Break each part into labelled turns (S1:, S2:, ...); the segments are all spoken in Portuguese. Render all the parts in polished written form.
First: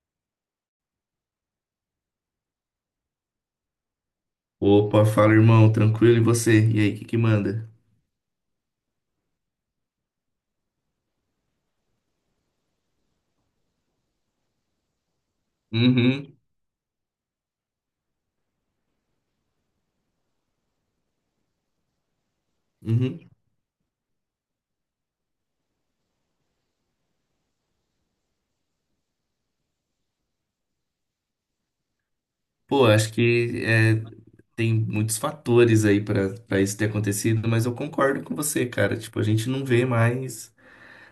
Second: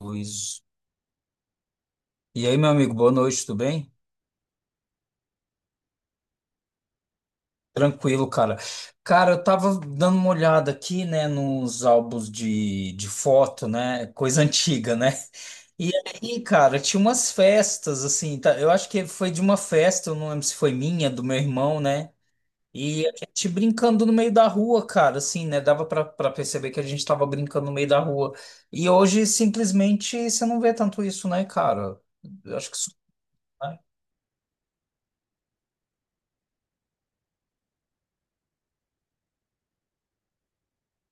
S1: Luiz. E aí, meu amigo, boa noite, tudo bem?
S2: Opa, fala irmão, tranquilo e você? E aí, o que que manda?
S1: Tranquilo, cara. Cara, eu tava dando uma olhada aqui, né, nos álbuns de foto, né? Coisa antiga, né? E
S2: Uhum,
S1: aí, cara, tinha umas festas, assim, tá? Eu acho que foi de uma festa, eu não lembro se foi minha, do meu irmão, né? E a
S2: uhum.
S1: gente brincando no meio da rua, cara, assim, né? Dava pra perceber que a gente tava brincando no meio da rua. E hoje, simplesmente, você não vê tanto isso, né, cara? Eu acho que
S2: Pô,
S1: isso.
S2: acho que
S1: Né?
S2: é, tem muitos fatores aí pra para isso ter acontecido, mas eu concordo com você, cara. Tipo, a gente não vê mais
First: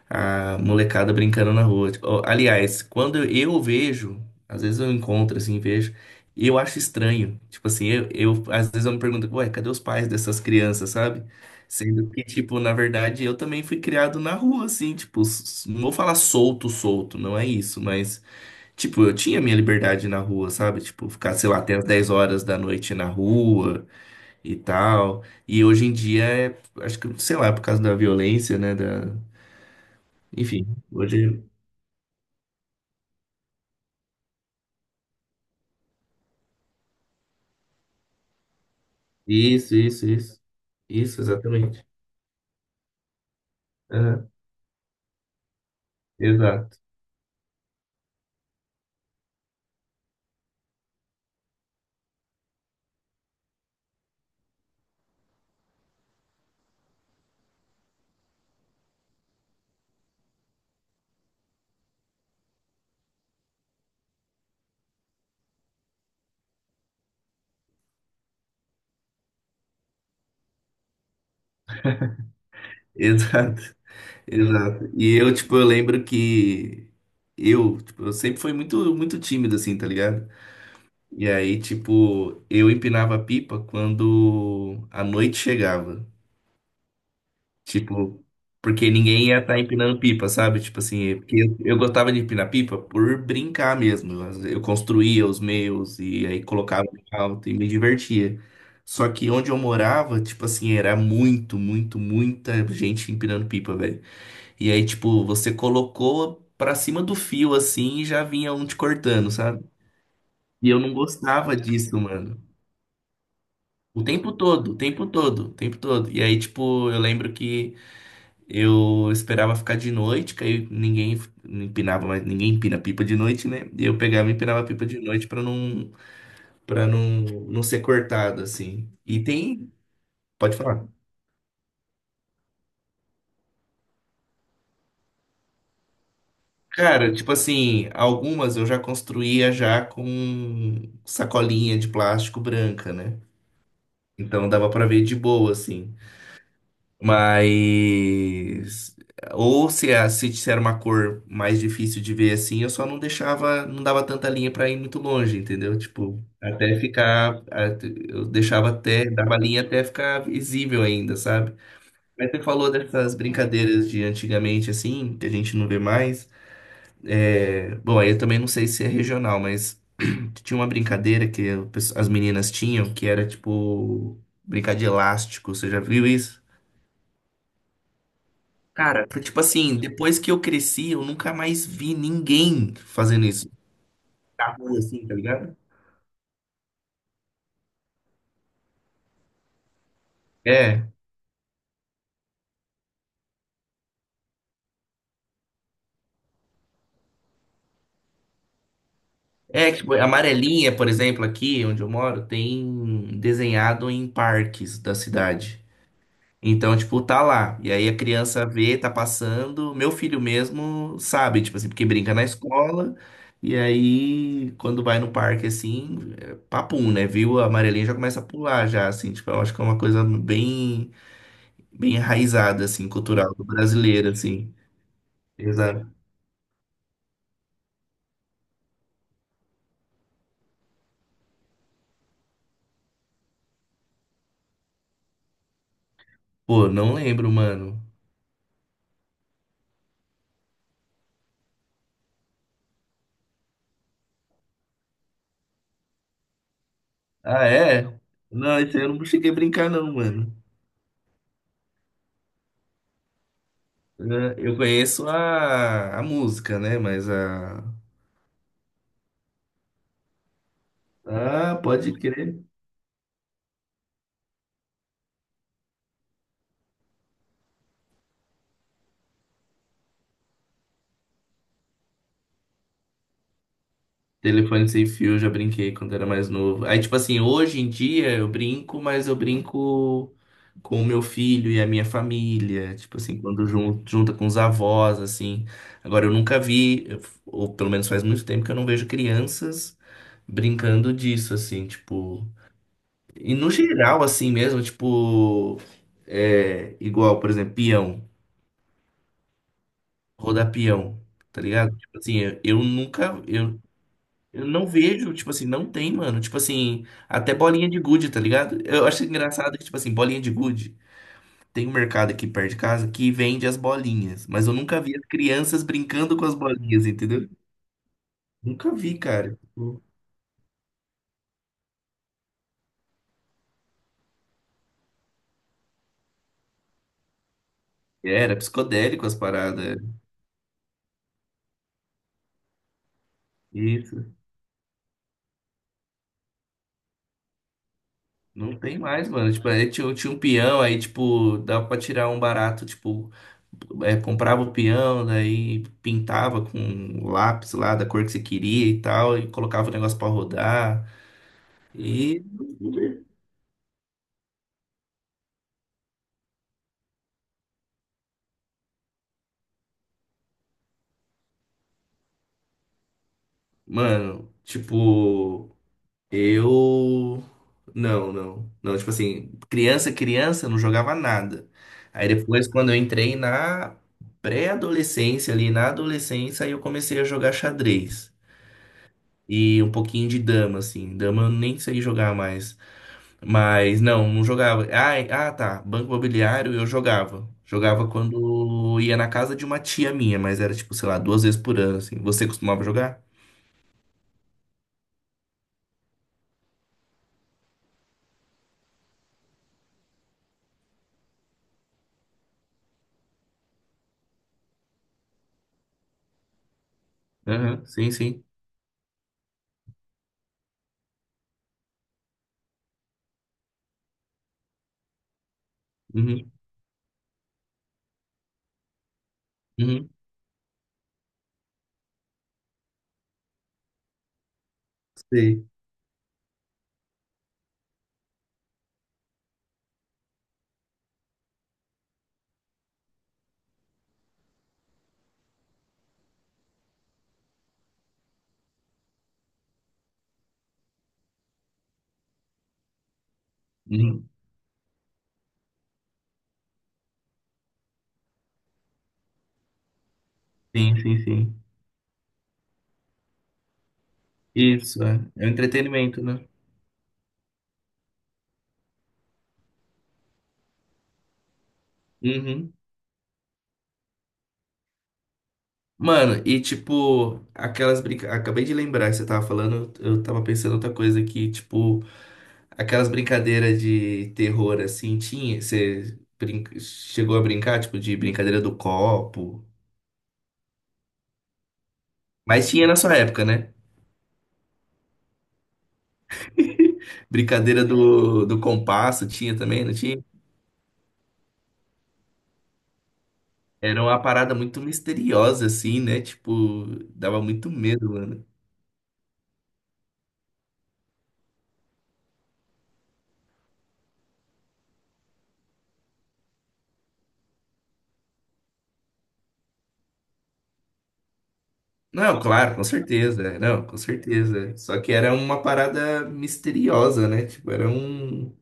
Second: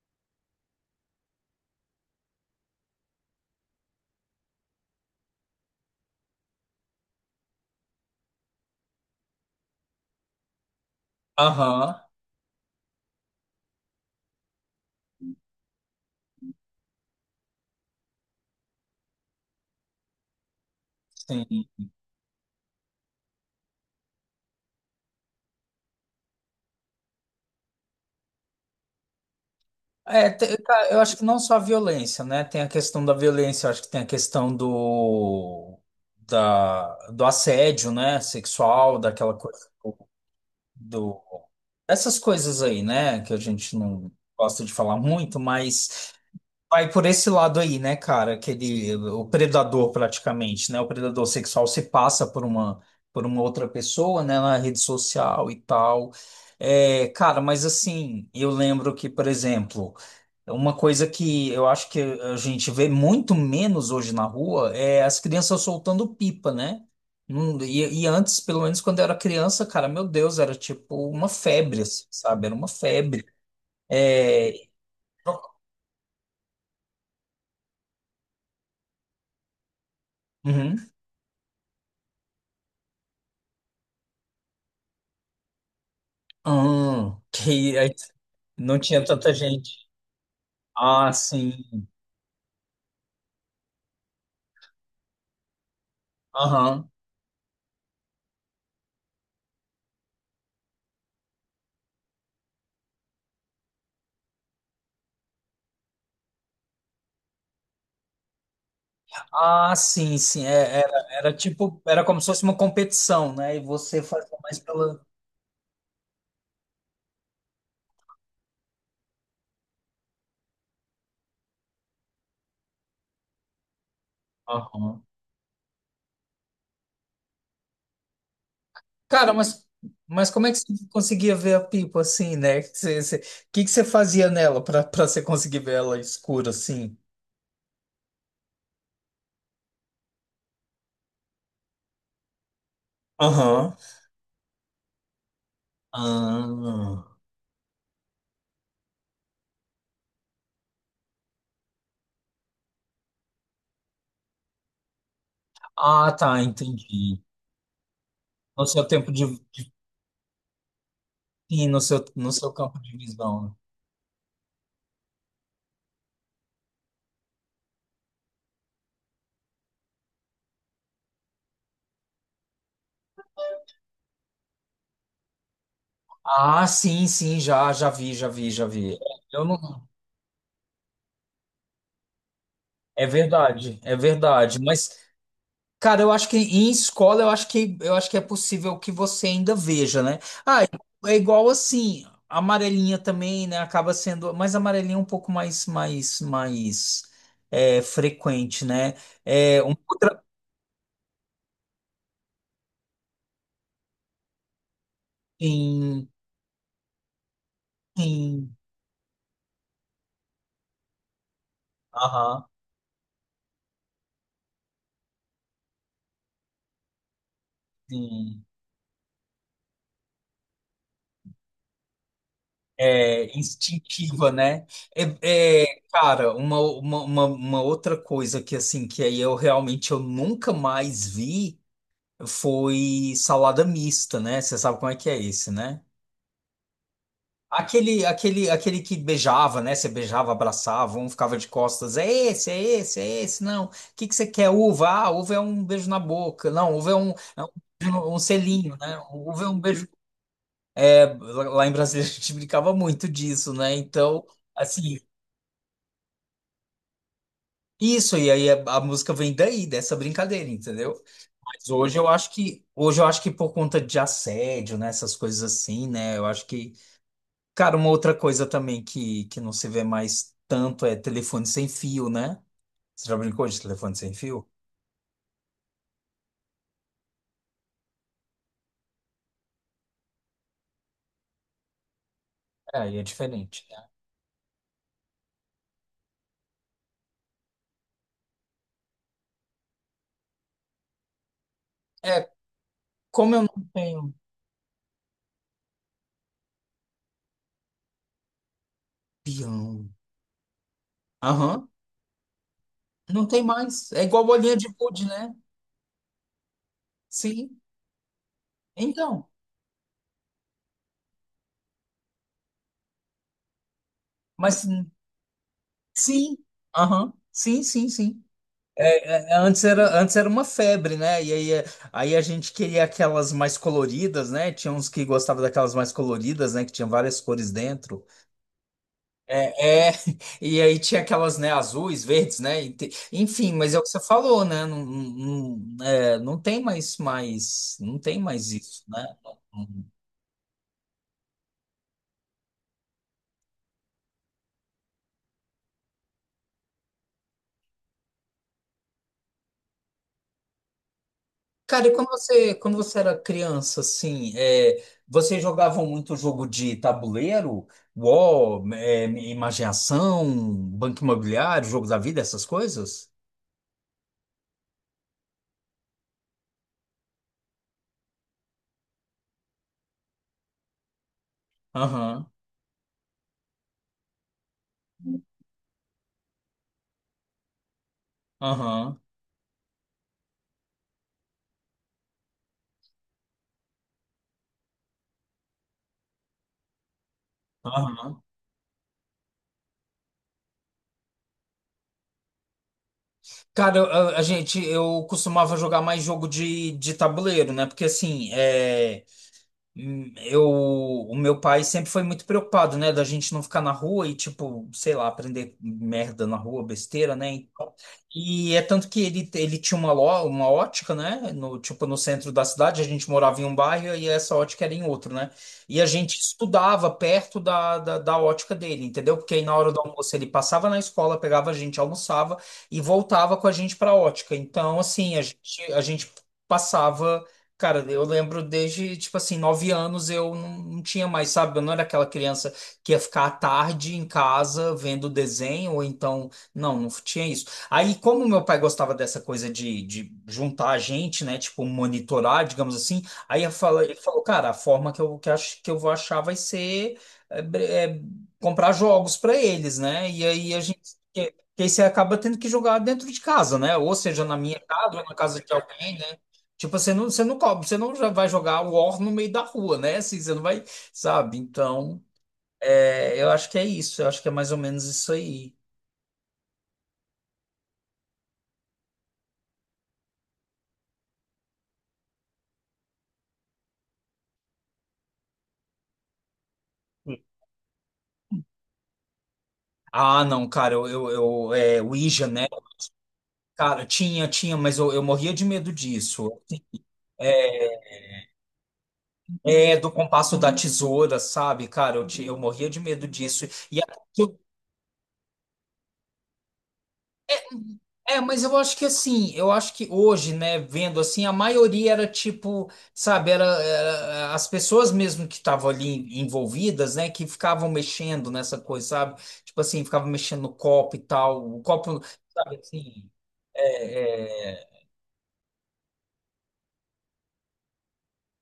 S2: a molecada brincando na rua. Tipo, ó, aliás, quando eu vejo, às vezes eu encontro assim, vejo, e eu acho estranho. Tipo assim, às vezes eu me pergunto, ué, cadê os pais dessas crianças, sabe?
S1: Aham,
S2: Sendo que, tipo, na verdade, eu também fui criado na rua, assim, tipo, não vou falar solto, solto, não é isso, mas, tipo, eu tinha minha liberdade na rua, sabe? Tipo, ficar, sei lá,
S1: sim.
S2: até as 10 horas da noite na rua e tal. E hoje em dia, é, acho que, sei lá, por causa da violência, né, da,
S1: É,
S2: enfim,
S1: cara, eu acho que não
S2: hoje.
S1: só a violência, né? Tem a questão da violência, eu acho que tem a questão da, do assédio, né? Sexual, daquela coisa
S2: Isso,
S1: do,
S2: isso, isso. Isso,
S1: do-
S2: exatamente.
S1: Essas coisas aí, né? Que a gente não
S2: Aham,
S1: gosta de falar muito, mas
S2: exato.
S1: vai por esse lado aí, né, cara? Aquele, o predador praticamente, né? O predador sexual se passa por uma outra pessoa, né, na rede social e tal. É, cara, mas assim, eu lembro que, por exemplo, uma coisa que eu acho que a gente vê muito menos hoje na rua é as crianças soltando pipa, né? E antes, pelo menos quando eu era criança, cara, meu Deus, era tipo uma febre, assim, sabe? Era uma febre.
S2: Exato.
S1: É,
S2: Exato. E eu, tipo, eu lembro que eu, tipo, eu sempre fui muito tímido, assim, tá ligado?
S1: uhum.
S2: E aí, tipo, eu empinava a pipa quando a noite chegava.
S1: Que aí
S2: Tipo,
S1: não
S2: porque
S1: tinha
S2: ninguém
S1: tanta
S2: ia estar
S1: gente.
S2: empinando pipa, sabe? Tipo
S1: Ah,
S2: assim, porque eu
S1: sim.
S2: gostava de empinar pipa por brincar mesmo. Eu construía os meus e aí colocava
S1: Aham.
S2: em alto e me divertia. Só que onde eu morava, tipo assim, era muito, muito, muita gente empinando pipa, velho. E aí, tipo, você colocou pra cima do fio assim e já vinha um te cortando, sabe?
S1: Ah, sim, sim.
S2: E eu
S1: É,
S2: não
S1: era, era
S2: gostava
S1: tipo,
S2: disso,
S1: era como se
S2: mano.
S1: fosse uma competição, né? E você
S2: O tempo
S1: fazia mais
S2: todo, o
S1: pela.
S2: tempo todo, o tempo todo. E aí, tipo, eu lembro que eu esperava ficar de noite, que aí ninguém empinava, mais ninguém empina pipa de noite, né? E eu pegava e empinava a pipa de
S1: Aham.
S2: noite pra não para não não ser cortado assim. E
S1: Cara,
S2: tem,
S1: mas como é
S2: pode
S1: que você
S2: falar.
S1: conseguia ver a pipa assim, né? Você, você, que você fazia nela para você conseguir ver ela escura assim?
S2: Cara, tipo assim, algumas eu já construía já com sacolinha de plástico branca, né?
S1: Aham.
S2: Então dava pra ver de boa assim.
S1: Ah,
S2: Mas. Ou se, se era uma cor mais difícil de ver assim, eu só não deixava, não dava tanta linha pra ir muito longe, entendeu?
S1: ah,
S2: Tipo,
S1: tá, entendi.
S2: eu
S1: No
S2: deixava
S1: seu
S2: até,
S1: tempo
S2: dava linha
S1: de,
S2: até ficar visível ainda, sabe?
S1: sim, no seu, no
S2: Mas você
S1: seu
S2: falou
S1: campo de
S2: dessas
S1: visão, né?
S2: brincadeiras de antigamente, assim, que a gente não vê mais. É, bom, aí eu também não sei se é regional, mas tinha uma brincadeira que as meninas tinham que era tipo brincar de elástico, você já viu isso?
S1: Ah, sim, sim, já, já vi, já vi, já vi. É,
S2: Cara, foi tipo
S1: eu não...
S2: assim, depois que eu cresci, eu nunca mais vi ninguém
S1: É
S2: fazendo isso.
S1: verdade, é
S2: Na
S1: verdade.
S2: rua,
S1: Mas,
S2: assim, tá ligado?
S1: cara, eu acho que em escola eu acho que é possível que você ainda veja, né? Ah,
S2: É.
S1: é igual assim, a amarelinha também, né? Acaba sendo, mas a amarelinha é um pouco mais, mais, mais é, frequente, né? É
S2: É,
S1: um
S2: tipo, a
S1: outra.
S2: amarelinha, por exemplo, aqui onde eu moro, tem desenhado em parques da cidade.
S1: Sim,
S2: Então, tipo, tá lá. E aí a criança
S1: sim.
S2: vê, tá passando. Meu filho mesmo sabe, tipo assim, porque brinca na
S1: Aham,
S2: escola. E aí, quando vai no parque, assim, é papum, né? Viu a amarelinha já começa a
S1: sim.
S2: pular, já, assim. Tipo, eu acho que é uma coisa bem, bem enraizada, assim,
S1: É,
S2: cultural brasileira,
S1: instintiva,
S2: assim.
S1: né? É, é,
S2: Exato.
S1: cara, uma outra coisa que assim, que aí eu realmente eu nunca mais vi foi salada mista, né? Você sabe como é que é esse, né?
S2: Pô, não lembro, mano.
S1: Aquele, aquele, aquele que beijava, né? Você beijava, abraçava, um ficava de costas. É esse, é esse, é esse. Não. O que que você quer? Uva? Ah, uva é um beijo na boca. Não, uva é é
S2: Ah, é?
S1: um
S2: Não,
S1: selinho,
S2: isso eu
S1: né?
S2: não cheguei a
S1: Uva é um
S2: brincar,
S1: beijo.
S2: não, mano.
S1: É, lá em Brasília a gente brincava muito disso, né? Então,
S2: É, eu
S1: assim,
S2: conheço a música, né? Mas a.
S1: isso, e aí a música vem daí, dessa brincadeira, entendeu?
S2: Ah,
S1: Mas
S2: pode
S1: hoje eu acho
S2: crer.
S1: que, hoje eu acho que por conta de assédio, né, essas coisas assim, né, eu acho que, cara, uma outra coisa também que não se vê mais tanto é telefone sem fio, né? Você já brincou de telefone sem fio?
S2: Telefone sem fio, eu já brinquei quando era mais novo. Aí, tipo assim, hoje em dia eu brinco, mas eu brinco com o meu filho e a minha família.
S1: É, aí
S2: Tipo
S1: é
S2: assim, quando
S1: diferente. Né?
S2: junta com os avós, assim. Agora, eu nunca vi, ou pelo menos faz muito tempo que eu não vejo crianças brincando disso, assim, tipo.
S1: É,
S2: E
S1: como eu
S2: no
S1: não
S2: geral,
S1: tenho
S2: assim mesmo, tipo. É, igual, por exemplo, peão,
S1: peão,
S2: rodar peão, tá
S1: aham,
S2: ligado? Tipo assim, eu nunca.
S1: não tem
S2: Eu,
S1: mais. É igual
S2: Eu
S1: bolinha
S2: não
S1: de gude,
S2: vejo, tipo
S1: né?
S2: assim, não tem, mano. Tipo assim, até
S1: Sim,
S2: bolinha de gude, tá ligado? Eu acho
S1: então,
S2: engraçado que, tipo assim, bolinha de gude. Tem um mercado aqui perto de casa que vende as bolinhas, mas eu
S1: mas
S2: nunca vi as crianças brincando com as
S1: sim,
S2: bolinhas,
S1: aham,
S2: entendeu?
S1: sim, sim, sim.
S2: Nunca vi,
S1: É, é,
S2: cara.
S1: é, antes
S2: Tipo,
S1: era, antes era uma febre, né? E aí, é, aí a gente queria aquelas mais coloridas, né? Tinha uns que gostavam daquelas mais coloridas, né? Que tinha várias cores dentro.
S2: era psicodélico as paradas,
S1: É, é,
S2: era.
S1: e aí tinha aquelas, né? Azuis, verdes, né? Enfim, mas é o que você
S2: Isso.
S1: falou, né? Não, não, não é, não tem mais, mais, não tem mais
S2: Não tem
S1: isso, né?
S2: mais, mano. Tipo, aí tinha, tinha um peão, aí, tipo, dava pra tirar um barato, tipo, é, comprava o peão, daí pintava com lápis lá da cor que você queria e tal, e colocava o negócio pra rodar.
S1: Cara, e
S2: E,
S1: quando você era criança, assim, é, vocês jogavam muito jogo de tabuleiro? UOL, é, Imaginação, Banco Imobiliário, Jogo da Vida, essas coisas?
S2: mano, tipo, eu. Não, não. Não, tipo assim, criança, não jogava nada. Aí
S1: Aham,
S2: depois, quando eu entrei na pré-adolescência, ali na adolescência, aí eu comecei a jogar xadrez.
S1: aham,
S2: E um pouquinho de dama, assim. Dama eu nem sei jogar mais. Mas não, não jogava. Ai, ah, tá. Banco Imobiliário eu jogava. Jogava
S1: aham.
S2: quando ia na casa de uma tia minha, mas era tipo, sei lá, 2 vezes por ano, assim. Você costumava jogar?
S1: Cara, a gente, eu costumava jogar mais jogo de tabuleiro, né? Porque, assim, é hum, eu, o meu pai sempre foi muito preocupado, né, da gente não ficar na rua e, tipo, sei lá, aprender merda na rua, besteira, né?
S2: Aham,
S1: Então,
S2: sim, sim.
S1: e é tanto que ele tinha uma, uma ótica, né? No, tipo, no centro da cidade, a gente morava em um bairro e essa ótica era em outro, né? E a gente
S2: Uhum,
S1: estudava perto da, da, da ótica dele, entendeu? Porque aí na hora do
S2: uhum,
S1: almoço ele passava na escola, pegava a gente, almoçava e voltava com a gente para a ótica. Então, assim,
S2: sei.
S1: a gente passava. Cara, eu lembro desde, tipo assim, 9 anos eu não, não tinha mais, sabe? Eu não era aquela criança que ia ficar à tarde em casa vendo desenho, ou então. Não, não tinha isso. Aí, como meu pai gostava dessa coisa de juntar a gente, né? Tipo, monitorar, digamos assim. Aí eu ele
S2: Uhum.
S1: falou, cara, a forma que eu, que acho, que eu vou achar vai ser é, comprar jogos para eles, né? E aí a
S2: Sim,
S1: gente.
S2: sim,
S1: que-
S2: sim.
S1: Aí você acaba tendo que jogar dentro de casa, né? Ou seja, na minha
S2: Isso,
S1: casa,
S2: é.
S1: ou na
S2: É o
S1: casa de alguém,
S2: entretenimento,
S1: né?
S2: né?
S1: Tipo, você não cobra, você não já vai jogar War no meio da rua, né? Assim, você não vai, sabe? Então,
S2: Uhum.
S1: é, eu acho que é isso, eu acho que é mais ou menos isso aí.
S2: Mano, e tipo, aquelas brincadeiras. Acabei de lembrar que você tava falando, eu tava pensando outra coisa aqui, tipo, aquelas brincadeiras de terror assim, tinha. Chegou a brincar, tipo, de brincadeira do copo.
S1: Ah, não, cara, eu é, Ouija, né?
S2: Mas tinha na sua época, né?
S1: Cara, tinha, tinha, mas eu morria de medo disso.
S2: Brincadeira do, do compasso, tinha também, não
S1: É, do
S2: tinha?
S1: compasso da tesoura, sabe? Cara, eu, eu morria de medo disso. E
S2: Era
S1: a-
S2: uma parada muito misteriosa, assim, né? Tipo, dava muito medo,
S1: É,
S2: mano.
S1: mas eu acho que assim, eu acho que hoje, né, vendo assim, a maioria era tipo, sabe, era, era as pessoas mesmo que estavam ali envolvidas, né, que ficavam mexendo nessa coisa, sabe? Tipo assim, ficavam mexendo no copo e tal, o copo,
S2: Não,
S1: sabe
S2: claro, com
S1: assim,
S2: certeza. É, não, com
S1: é,
S2: certeza.
S1: é,
S2: Só que era uma parada misteriosa, né? Tipo,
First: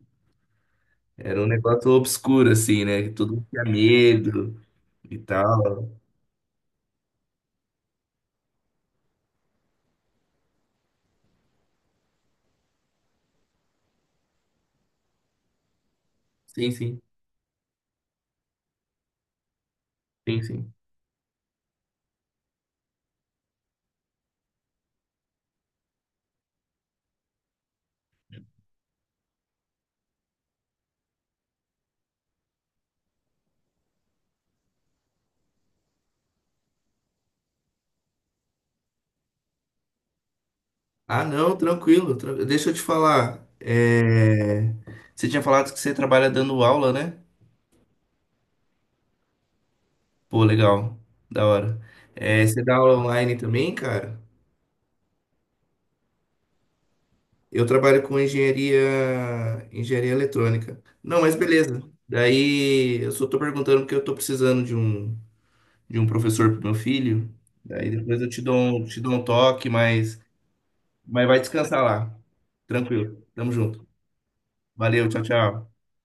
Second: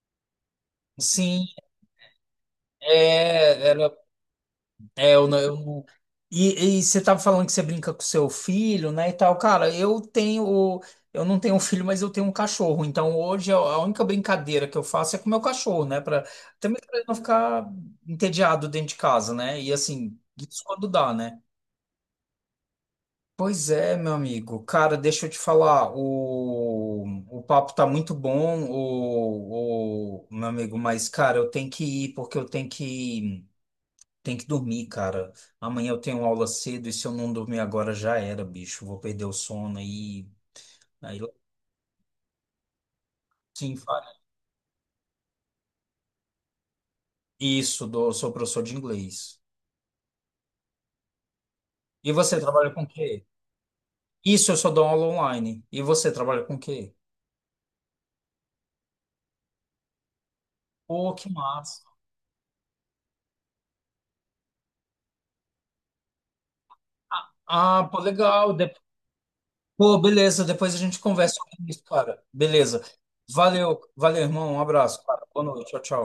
S2: era
S1: sim,
S2: um negócio obscuro, assim, né? Que todo mundo tinha
S1: é,
S2: medo
S1: é,
S2: e
S1: eu, eu,
S2: tal.
S1: e você tava falando que você brinca com seu filho, né, e tal. Cara, eu tenho, eu não tenho um filho, mas eu tenho um cachorro. Então hoje a única brincadeira que eu faço é com o meu cachorro, né, para
S2: Sim,
S1: também para
S2: sim,
S1: ele não ficar entediado dentro de casa, né? E assim,
S2: sim,
S1: isso
S2: sim.
S1: quando dá, né? Pois é, meu amigo. Cara, deixa eu te falar, o papo tá muito bom, o meu amigo, mas cara, eu tenho que ir porque eu tenho que tem que dormir, cara. Amanhã eu tenho aula cedo e se eu não dormir agora já era, bicho. Vou perder o sono aí. Aí,
S2: Ah, não, tranquilo. Deixa eu te falar.
S1: sim, fala.
S2: É... Você tinha falado que você trabalha dando aula, né?
S1: Isso, dou, sou professor de inglês.
S2: Pô, legal. Da hora.
S1: E você
S2: É, você
S1: trabalha
S2: dá
S1: com o
S2: aula
S1: quê?
S2: online também, cara?
S1: Isso, eu só dou aula online. E você trabalha com o quê?
S2: Eu trabalho com engenharia, engenharia eletrônica.
S1: Pô,
S2: Não,
S1: que
S2: mas
S1: massa.
S2: beleza. Daí eu só tô perguntando porque eu tô precisando de um professor pro meu filho.
S1: Ah,
S2: Daí
S1: pô,
S2: depois eu
S1: legal. De-
S2: te dou um toque,
S1: Pô, beleza. Depois a gente
S2: mas
S1: conversa
S2: vai
S1: sobre isso,
S2: descansar lá.
S1: cara. Beleza.
S2: Tranquilo. Tamo
S1: Valeu,
S2: junto.
S1: valeu, irmão. Um abraço,
S2: Valeu, tchau,
S1: cara. Boa noite.
S2: tchau.
S1: Tchau, tchau.